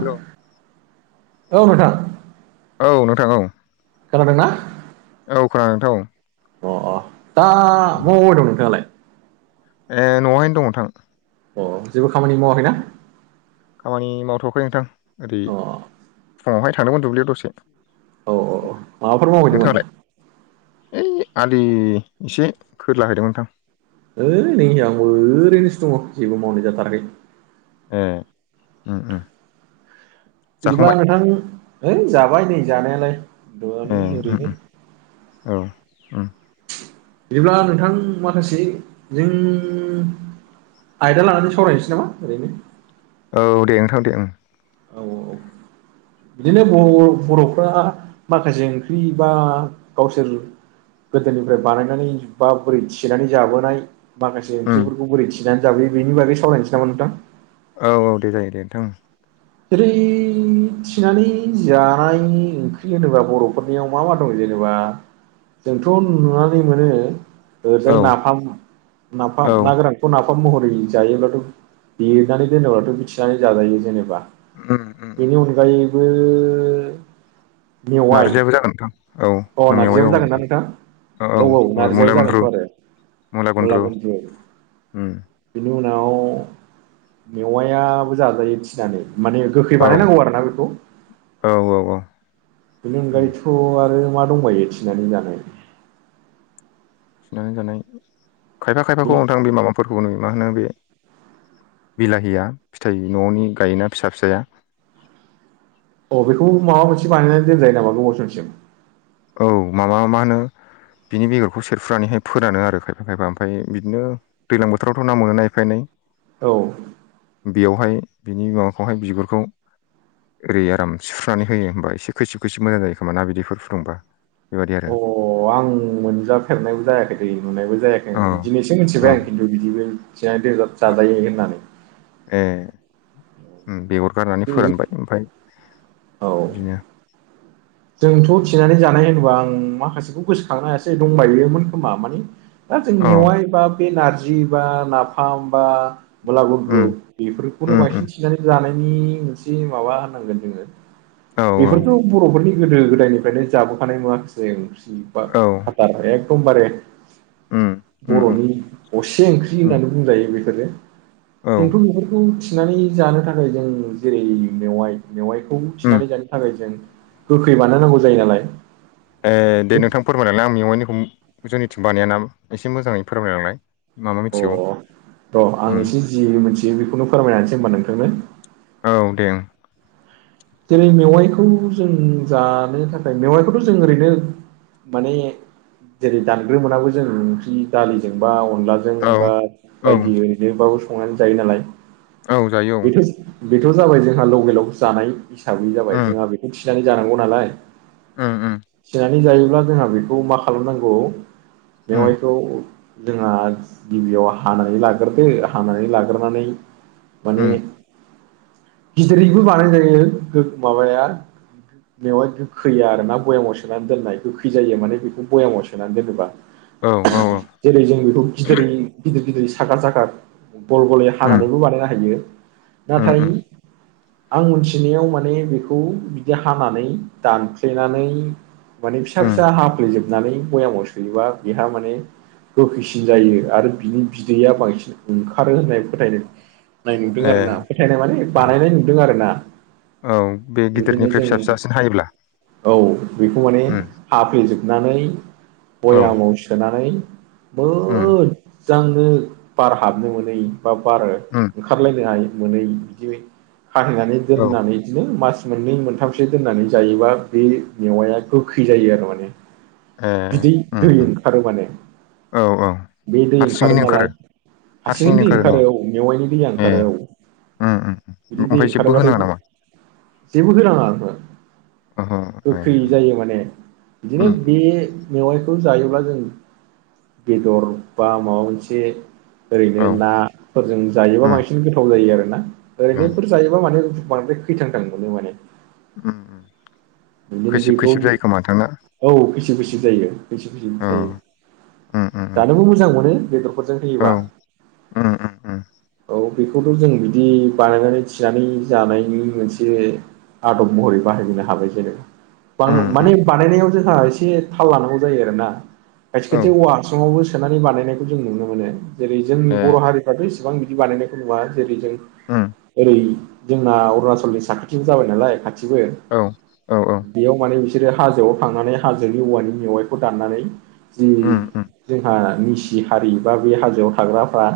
हेल' औ नोंथां औ औ खोनादोंना? औ खोनादों नोंथां औ अ अ दा मा मावबाय दं नोंथाङालाय? ए न'आवहायनो दं नोंथां। अ जेबो खामानि मावाखैना? खामानि मावथ'वाखै नोंथां। ओरै अ औ फुङावहाय थांदोंमोन दुब्लियाव दसे। औ औ औ माबाफोर मावहैदोंमोन? नोंथाङालाय ओइ आलि एसे खोरलाहैदोंमोन नोंथां। ओइ नों आंबो ओरैनोसो दङ जेबो मावनाय जाथाराखै। ए ओम ओम बिदिब्ला नोंथां है जाबाय नै जानायालाय दं ए उम ओरैनो। औ उम बिदिब्ला नोंथां माखासे जों आयदा लानानै सावरायनोसै नामा ओरैनो औ दे नोंथां दे ओं औ औ बिदिनो ब-बर'फ्रा माखासे ओंख्रि बा गावसोर गोदोनिफ्राय बानायनानै बा बोरै थिनानै जाबोनाय माखासे उम ओंख्रिफोरखौ बोरै थिनानै जाबोयो बेनि बागै सावरायनोसै नामा नोंथां। औ औ दे जायो दे नोंथां। ओरै थिनानै जानाय ओंख्रि होनोबा बर'फोरनियाव मा मा दङ जेनेबा जोंथ' नुनानै मोनो औ ओजाय नाफाम औ नाफाम ना गोरानखौ नाफाम फाम ओंखाम महरै जायोब्लाथ' देनानै दोनोब्लाथ' मिथिनानै जाजायो जेनेबा उम उम उम बेनि अनगायैबो मेवाइ नारजियाबो जागोन नोंथां अ औ मेवाइ नारजियाबो औ जागोनना नोंथां? औ औ नारजियाबो जागोनथ' आरो मुला गुन्द्रु मुलागुनद्रु उम जोंनाव मेवायाबो जाजायो थिनानै माने गोखै औ बानायनांगौ आरो ना बेखौ औ औ औ बेनि उम अनगायैथ' आरो मा दंबायो थिनानै जानाय थिनानै जानाय खायफा खायफाखौ नोंथां बे माबाफोरखौ नुयो मा होनो बे बिलाहिया फिथाइ न'नि गायोना फिसा फिसाया अ बेखौ माबा मोनसे बानायनानै दोनजायो नामा गोबाव समसिम औ माबा मा होनो बिनि बेगरखौ सेरफ्रुनानैहाय फोरानो आरो खायफा खायफा ओमफ्राय बिदिनो दैज्लां बोथोरावथ' ना मोनो ना एफा एनै औ बेयावहाय बिनि माबाखौहाय बिगुरखौ ओरै आराम सुफ्रुनानै होयो होमबा एसे खैसिब खैसिब मोजां जायो खोमा ना बिदैफोर फुदुंबा बेबायदि आरो अ आं मोनजाफेरनायबो जायाखै दै नुनायबो जायाखै औ दिनैसो औ मिथिबाय आं खिन्थु बि दिबो थिनानै जाजायो होननानै। ए उम बेगर गारनानै फोरानबाय ओमफ्राय औ बिदिनो जोंथ' थिनानै जानाय होनोबा आं माखासेखौ गोसोखांनो हायासै दंबायोमोन खोमा माने दा जों औ मेवाय बा बे नारजि बा नाफाम बा उम मुलागुन्द्रु उम बेफोरखौनो उम बांसिन थिननानै जानायनि मोनसे माबा होनांगोन जोङो औ औ बेफोरथ' बर'फोरनि गोदो गोदायनिफ्रायनो जाबोखानाय माखासे ओंख्रि औ हाथार एकम बारे उम उम उम बर'नि असे ओंख्रि उम होननानै बुंजायो बेफोरो। औ जोंथ' बेफोरखौ थिनानै जानो थाखाय जों जेरै मेवाइ मेवाइ औ उम थिनानै जानो थाखाय जों गोखै बानायनांगौ जायो नालाय ए दे नोंथां फोरमायहरलाय आं मेवायनिखौ जोंनिथिं बानायाना एसे मोजाङै फोरमायहरलाय अ र' आं एसे जि मिथियो बेखौनो फोरमाय होनोसै ओनबा नोंथांनो औ दे ओ जेरै मेवाइखौ जों जानो थाखाय मेवाइखौथ' जों ओरैनो माने जेरै दानग्रोमोनाबो जों ओंख्रि दालिजोंबा अन अनलाजों ओं बा औ बायदि ओरैनोबाबो संनानै जायो नालाय औ जायो औ बेथ' बेथ' जाबाय जोंहा लकेलाव जानाय हिसाबै जाबाय उम जोंहा बेखौ थिनानै जानांगौ नालाय उम उम थिनानै जायोब्ला जोंहा बेखौ मा खालामनांगौ उम मेवाइखौ जोंहा गिबियाव हानानै लाग्रोदो हानानै लाग्रोनानै माने उम गिदिरैबो बानाय जायो माबाया मेवाय गोखैया आरोना बयामाव सोनानै दोननाय गोखै जायो माने बेखौ भयामाव सोनानै दोनोबा औ औ जेरै जों बेखौ गिदिरै गिदिर गिदिर साखा साखा गल गलै उम हानानैबो बानायनो हायो उम नाथाय उम आं मिथिनायाव माने माने बेखौ बिदि हानानै दानफ्लेनानै माने फिसा उम फिसा हाफ्लेेजोब नानै बयामाव सोयोबा बेहा माने गोखैसिन जायो आरो बिनि बिदैया बांसिन ओंखारो होननाय फोथायदों नाय नुदों ए आरो ना फोथायनाय माने बानायनाय नुदों आरो ना औ बे गिदिरनिफ्राय बिबायदिनो फिसा जों फिसासिन हायोब्ला औ बेखौ माने उम हाफ्लेेजोबग नानै औ बयामाव सोनानै उम मोजांनो बार हाबनो मोनै बा बार उम ओंखारलायनोहायै मोनै बिदि खाथेनानै औ दोननानै बिदिनो मास मोननै मोनथामसो दोननानै जायोबा बे मेवाया गोखै जायो आरो माने ए बिदै उम दै उम ओंखारो माने औ औ बे दै ओंखारो नालाय हारसिंनो हारसिङैनो दै ओंखारो नामा औ मेवाइनि दैया ए ओंखारो औ उम बिदि उम दै ओमफ्राय जेबो ओंखारोबाथाय होनाङा नामा जेबो होनाङा ओंहो ओहो ए गोखै जायो माने बिदिनो उम बे उम बे मेवाइखौ जायोब्ला जों बेदर बा माबा मोनसे ओरैनो औ नाफोरजों जायोबा उम बांसिन गोथाव जायो आरोना उम ओरैनोफोर जायोबा माने बांद्राय खैथां थां मोनो माने उम बिदिनो खैसिब बेखौ खैसिब जायो खोमा नोंथांना औ खैसिब खैसिब जायो खैसिब खैसिब जायो औ उम उम उम जानोबो मोजां मोनो बेदरफोरजों औ होयोबा उम उम औ बेखौथ' जों बिदि बानायनानै थिनानै जानायनि मोनसे आदब महरै बाहायनो हाबाय जेनेबा उम उम माने बानायनायाव जों एसे थाल लानांगौ जायो आरोना खायसे औ खायसे औवा हासुंआवबो सोनानै बानायनायखौ जों नुनो मोनो जेरै जोंनि ए बर' हारिफ्राथ' इसेबां बिदि बानायनायखौ नुवा जेरै जों उम ओरै जोंना अरुणाचलनि साखाथिबो जाबाय नालाय खाथि मिथिबो औ औ औ बेयाव माने बिसोरो हाजोआव थांनानै हाजोनि औवानि मेवाइखौ दाननानै जि उम उम जोंहानि सि हारि बा बे हाजोआव थाग्राफ्रा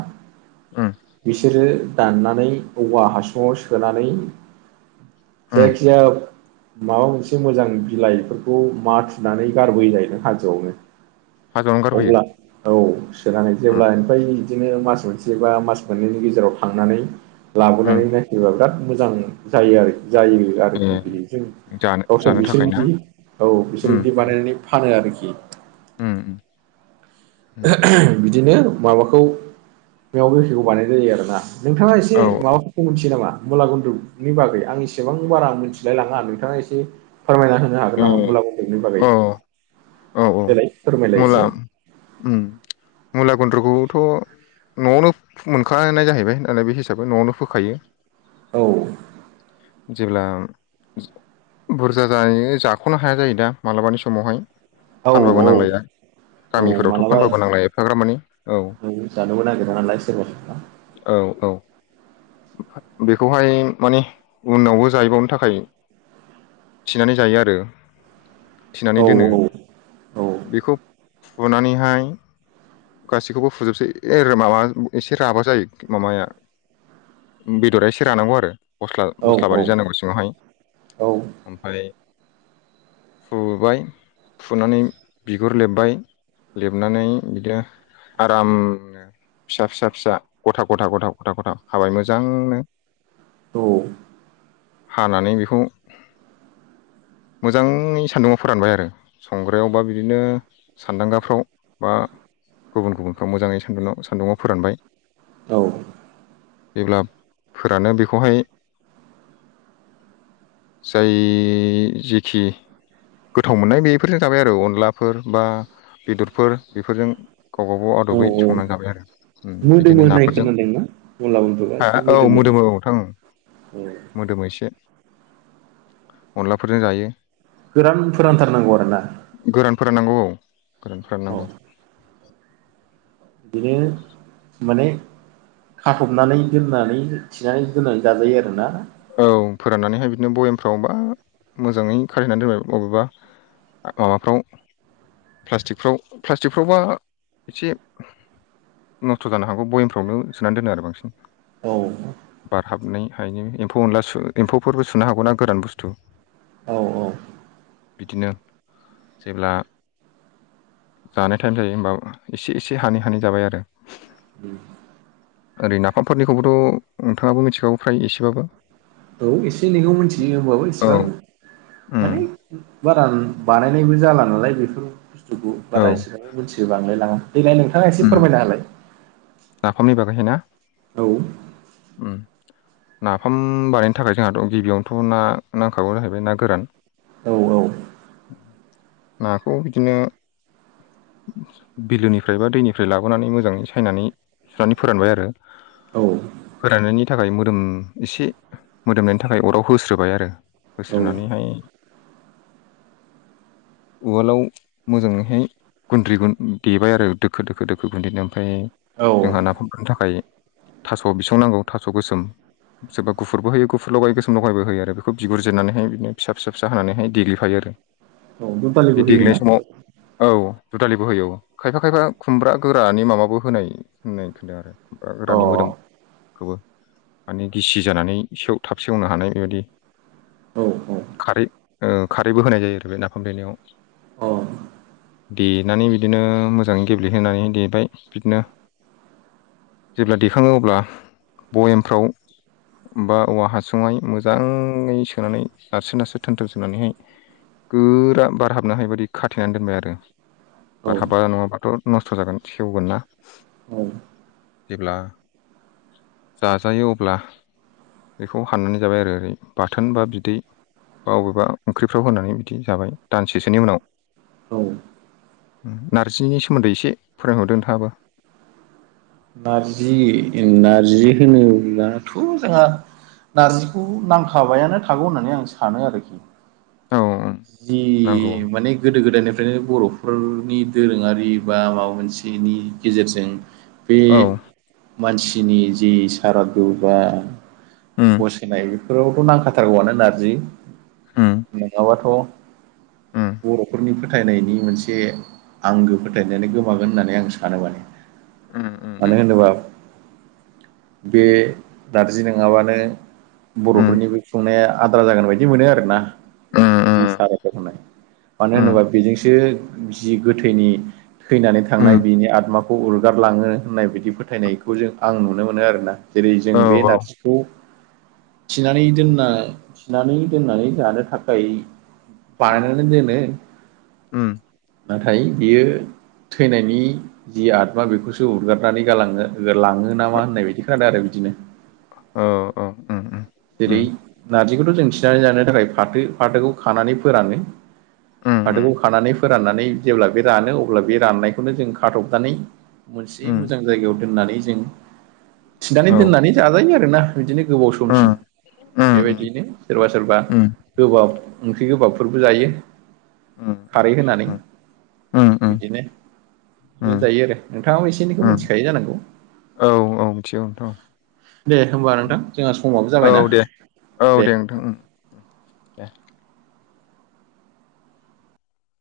उम बिसोरो दाननानै औवा हासुङाव सोनानै उम जायखि जाया माबा मोनसे मोजां बिलाइफोरखौ माथुनानै गारबोयो जाहैदों हाजोआवनो हाजोआवनो गारबोयो अब्ला औ सोनानै उम जेब्ला ओमफ्राय बिदिनो मास मोनसे बा मास मोननैनि गेजेराव थांनानै उम लाबोनानै नायफैबा बिराद मोजां जायो आरो जायो ए आरोखि बिदि जों जानो गावसोर जानो बिसोर थाखाय ना बिदि औ बिसोर उम बिदि बानायनानै फानो आरोखि उम उम बिदिनो माबाखौ मेवा गोखैखौ बानायनाय जायो आरोना। नोंथाङा एसे औ माबाफोरखौ मिथियो नामा? मुला गुन्द्रुगनि बागै आं इसेबां बारा आं मिथिलाय लाङा नोंथाङा एसे फोरमायना होनो हागोन ए नामा मुला गुन्द्रुगनि बागै औ औ औ देलाय फोरमायलाय एसे। मुला उम मुला गुन्द्रुगखौथ' न'आवनो मोनखानाय जाहैबाय होननानै बे हिसाबै न'आवनो फोखायो। औ जेब्ला बुरजा जानानै जाख'नो हाया जायो दा मालाबानि समावहाय औ फानबाबो औ नांलाया। औ गामिफोरावथ' मालाबा फानबाबो नांला एफाग्राब मानि औ जानोबो नागिरा नालाय सोरबा सोरबा औ औ बेखौहाय माने उनावबो जाहैबावनो थाखाय थिनानै जायो आरो थिनानै औ दोनो औ औ बेखौ फुनानैहाय गासैखौबो फुजोबसै ए माबा एसे राबा जायो माबाया बेदरा एसे रानांगौ आरो। औ बस्लाबादि जानांगौ सिङावहाय ओमफ्राय [inaudible] फुबाय फुनानै बिगुर लेबबाय लेबनानै बिदिनो आराम फिसा फिसा फिसा गथा गथा गथा गथा गथाव हाबाय मोजांनो औ हानानै बेखौ [inaudible] ् मोजाङै सान्दुंआव फोरानबाय आरो संग्रायाव बा बिदिनो सान्दांगाफ्राव बा गुबुन गुबुनखौ मोजाङै सान्दुं सान्दुंआव फोरानबाय औ जेब्ला फोरानो बेखौहाय [inaudible] जाय जेखि गोथाव मोननाय बेफोरजों जाबाय आरो अनलाफोर बा बेदरफोर बेफोरजों गावबागाव औ आदबै औ संनानै जाबाय आरो मोदोमो बिदिनो होननाय नाफोरजों खोनादोंना मुला गुन्द्रुआ हो एसे औ मोदोमो मोदोम औ औ नोंथां। औ मोदोमो एसे अनलाफोरजों जायो। गोरान फोरानथारनांगौ आरोना गोरान फोराननांगौ औ। गोरान औ फोराननांगौ। बिदिनो माने खाफबनानै दोननानै थिनानै दोननानै जाजायो आरोना। औ फोराननानैहाय बिदिनो बयेमफ्राव बा मोजाङै खाथेनानै दोनबाय अबावबा माबाफ्राव प्लास्टिकफ्राव प्लास्टिकफ्रावबा एसे नस्थ' जानो हागौ बयेमफ्रावनो सोनानै दोनो आरो बांसिन। औ खायनो एम्फौ अनला एम्फौफोरबो सुनो हागौ ना गोरान बुस्थु। औ औ बिदिनो जेब्ला जानाय टाइम जायो होमबा एसे एसे हानै हानै जाबाय आरो। उम ओरै नाफामफोरनिखौबोथ' नोंथाङाबो मिथिखागौ फ्राय एसेबाबो। औ एसे एनैखौ मिथियो होमबाबो औ इसिबां उम माने बारा बानायनायबो जाला नालाय बेफोर बुस्थुखौ औ बारा एसेबां मिथियो बांलायलाङा। देलाय नोंथाङा एसे उम फोरमायना होलाय नाफामनि बागैहाय ना औ उम नाफाम बानायनो थाखाय जोंहाथ' गिबियावनोथ' ना नांखागौ जाहैबाय ना गोरान औ औ नाखौ बिदिनो बिलोनिफ्राय बा दैनिफ्राय लाबोनानै मोजाङै सायनानै सुनानै फोरानबाय आरो औ फोराननायनि थाखाय मोदोम एसे मोदोमनायनि थाखाय अराव होस्रोबाय आरो होस्रोनानैहाय उवालाव मोजाङैहाय गुन्द्रि गुन देबाय आरो दोखो दोखो दोखो गुन्दैनो ओमफाय औ जोंहा नाफाम मोननो थाखाय थास' बिसं नांगौ थास' गोसोम सोरबा गुफुरबो होयो गुफुर लगाय गोसोम लगायबो होयो आरो बेखौ बिगुर जिरनानैहाय बिदिनो फिसा फिसा फिसा होनानैहाय देग्लिफायो आरो औ बे दुदालिबो देग्लिनाय होयोना? समाव औ दुदालिबो होय खायफा खायफा खुमब्रा गोरानि माबाबो होनाय होननाय [unintelligible] आरो आ अ गोरानि मोदोम औ खौबो माने गिसि जानानै सेव थाब सेवनो हानाय बेबायदि औ अ खारै ओ खारैबो होनाय जायो आरो नाफाम देनायाव औ देनानै बिदिनो मोजाङै गेब्लेहोनानै देबाय बिदिनो जेब्ला देखाङो अब्ला बयेमफ्राव बा औवा हासुंहाय मोजाङै सोनानै नारसोना सो थोनथोन सोनानैहाय गोरा बारहाबनो हायै बायदि खाथेनानै दोनबाय आरो औ बार हाब्बा नङाबाथ' नस्थ' जागोन सेवगोन ना औ जेब्ला जाजायो अब्ला बेखौ हाननानै जाबाय आरो ओरै बाथोन बा बिदै बा अबेबा ओंख्रिफ्राव होनानै बिदि जाबाय दानसेसोनि उनाव औ नार्जिनि सोमोन्दै एसे फोरोंहरदो नोंथाङाबो नारजि नारजि होनोब्लाथ' जोंहा नारजिखौ नांखाबायानो थागौ होननानै आं सानो आरोखि औ जि नंगौ माने गोदो गोदायनिफ्रायनो बर'फ फोरनि दोरोङारि बा माबा मोनसेनि गेजेरजों बे औ मानसिनि जि सारादु बा उम बसायनाय फोरावथ' नांखाथारगौआनो नारजि उम नङाबाथ' उम बर'फोरनिफ्राय फोथायनायनि मोनसे आंगो फोथायनायानो गोमागोन होननानै आं सानो माने उम उम मानो होनोबा बे नारजि नोङाबानो उम बर'फोरनि बै संनाया आद्रा जागोन बायदि मोनो आरो ना जि उम साराद होनाय मानो उम होनोबा बेजोंसो जि गोथैनि थैनानै थांनाय उम बिनि आतमाखौ उरगारलाङो होननाय बिदि फोथायनायखौ जों आं नुनो मोनो आरोना जेरै जों औ बे औ नारजिखौ थिनानै दोनना थिनानै दोननानै जानो थाखाय बानायनानै दोनो उम नाथाय बियो थैनायनि जि आतमा बेखौसो सो उरगारनानै गालाङो लाङो नामा होननाय बायदि खादो आरो बिदिनो औ औ उम उम उम जेरै नार्जिखौथ' जों थिनानै जानो थाखाय फाथो फाथोखौ खानानै फोरानो उम फाथोखौ खानानै फोराननानै जेब्ला बे रानो अब्ला बे राननायखौनो जों खाथबनानै मोनसे उम मोजां जायगाआव दोननानै जों थिनानै औ दोननानै जाजायो आरो आरोना इदिनो गोबाव समसिम उम उम बेबायदियैनो सोरबा सोरबा उम गोबाब ओंख्रि गोबाबफोरबो जायो खारै उम होनानै उम उम इदिनो बेनो उम जायो आरो नोंथाङाबो एसे एनैखौ उम मोनथिखायो जानांगौ औ औ मिथिगौ नोथां दे होमबा नोंथां जोंहा समाबो औ जाबायना दे औ दे नोंथां उम दे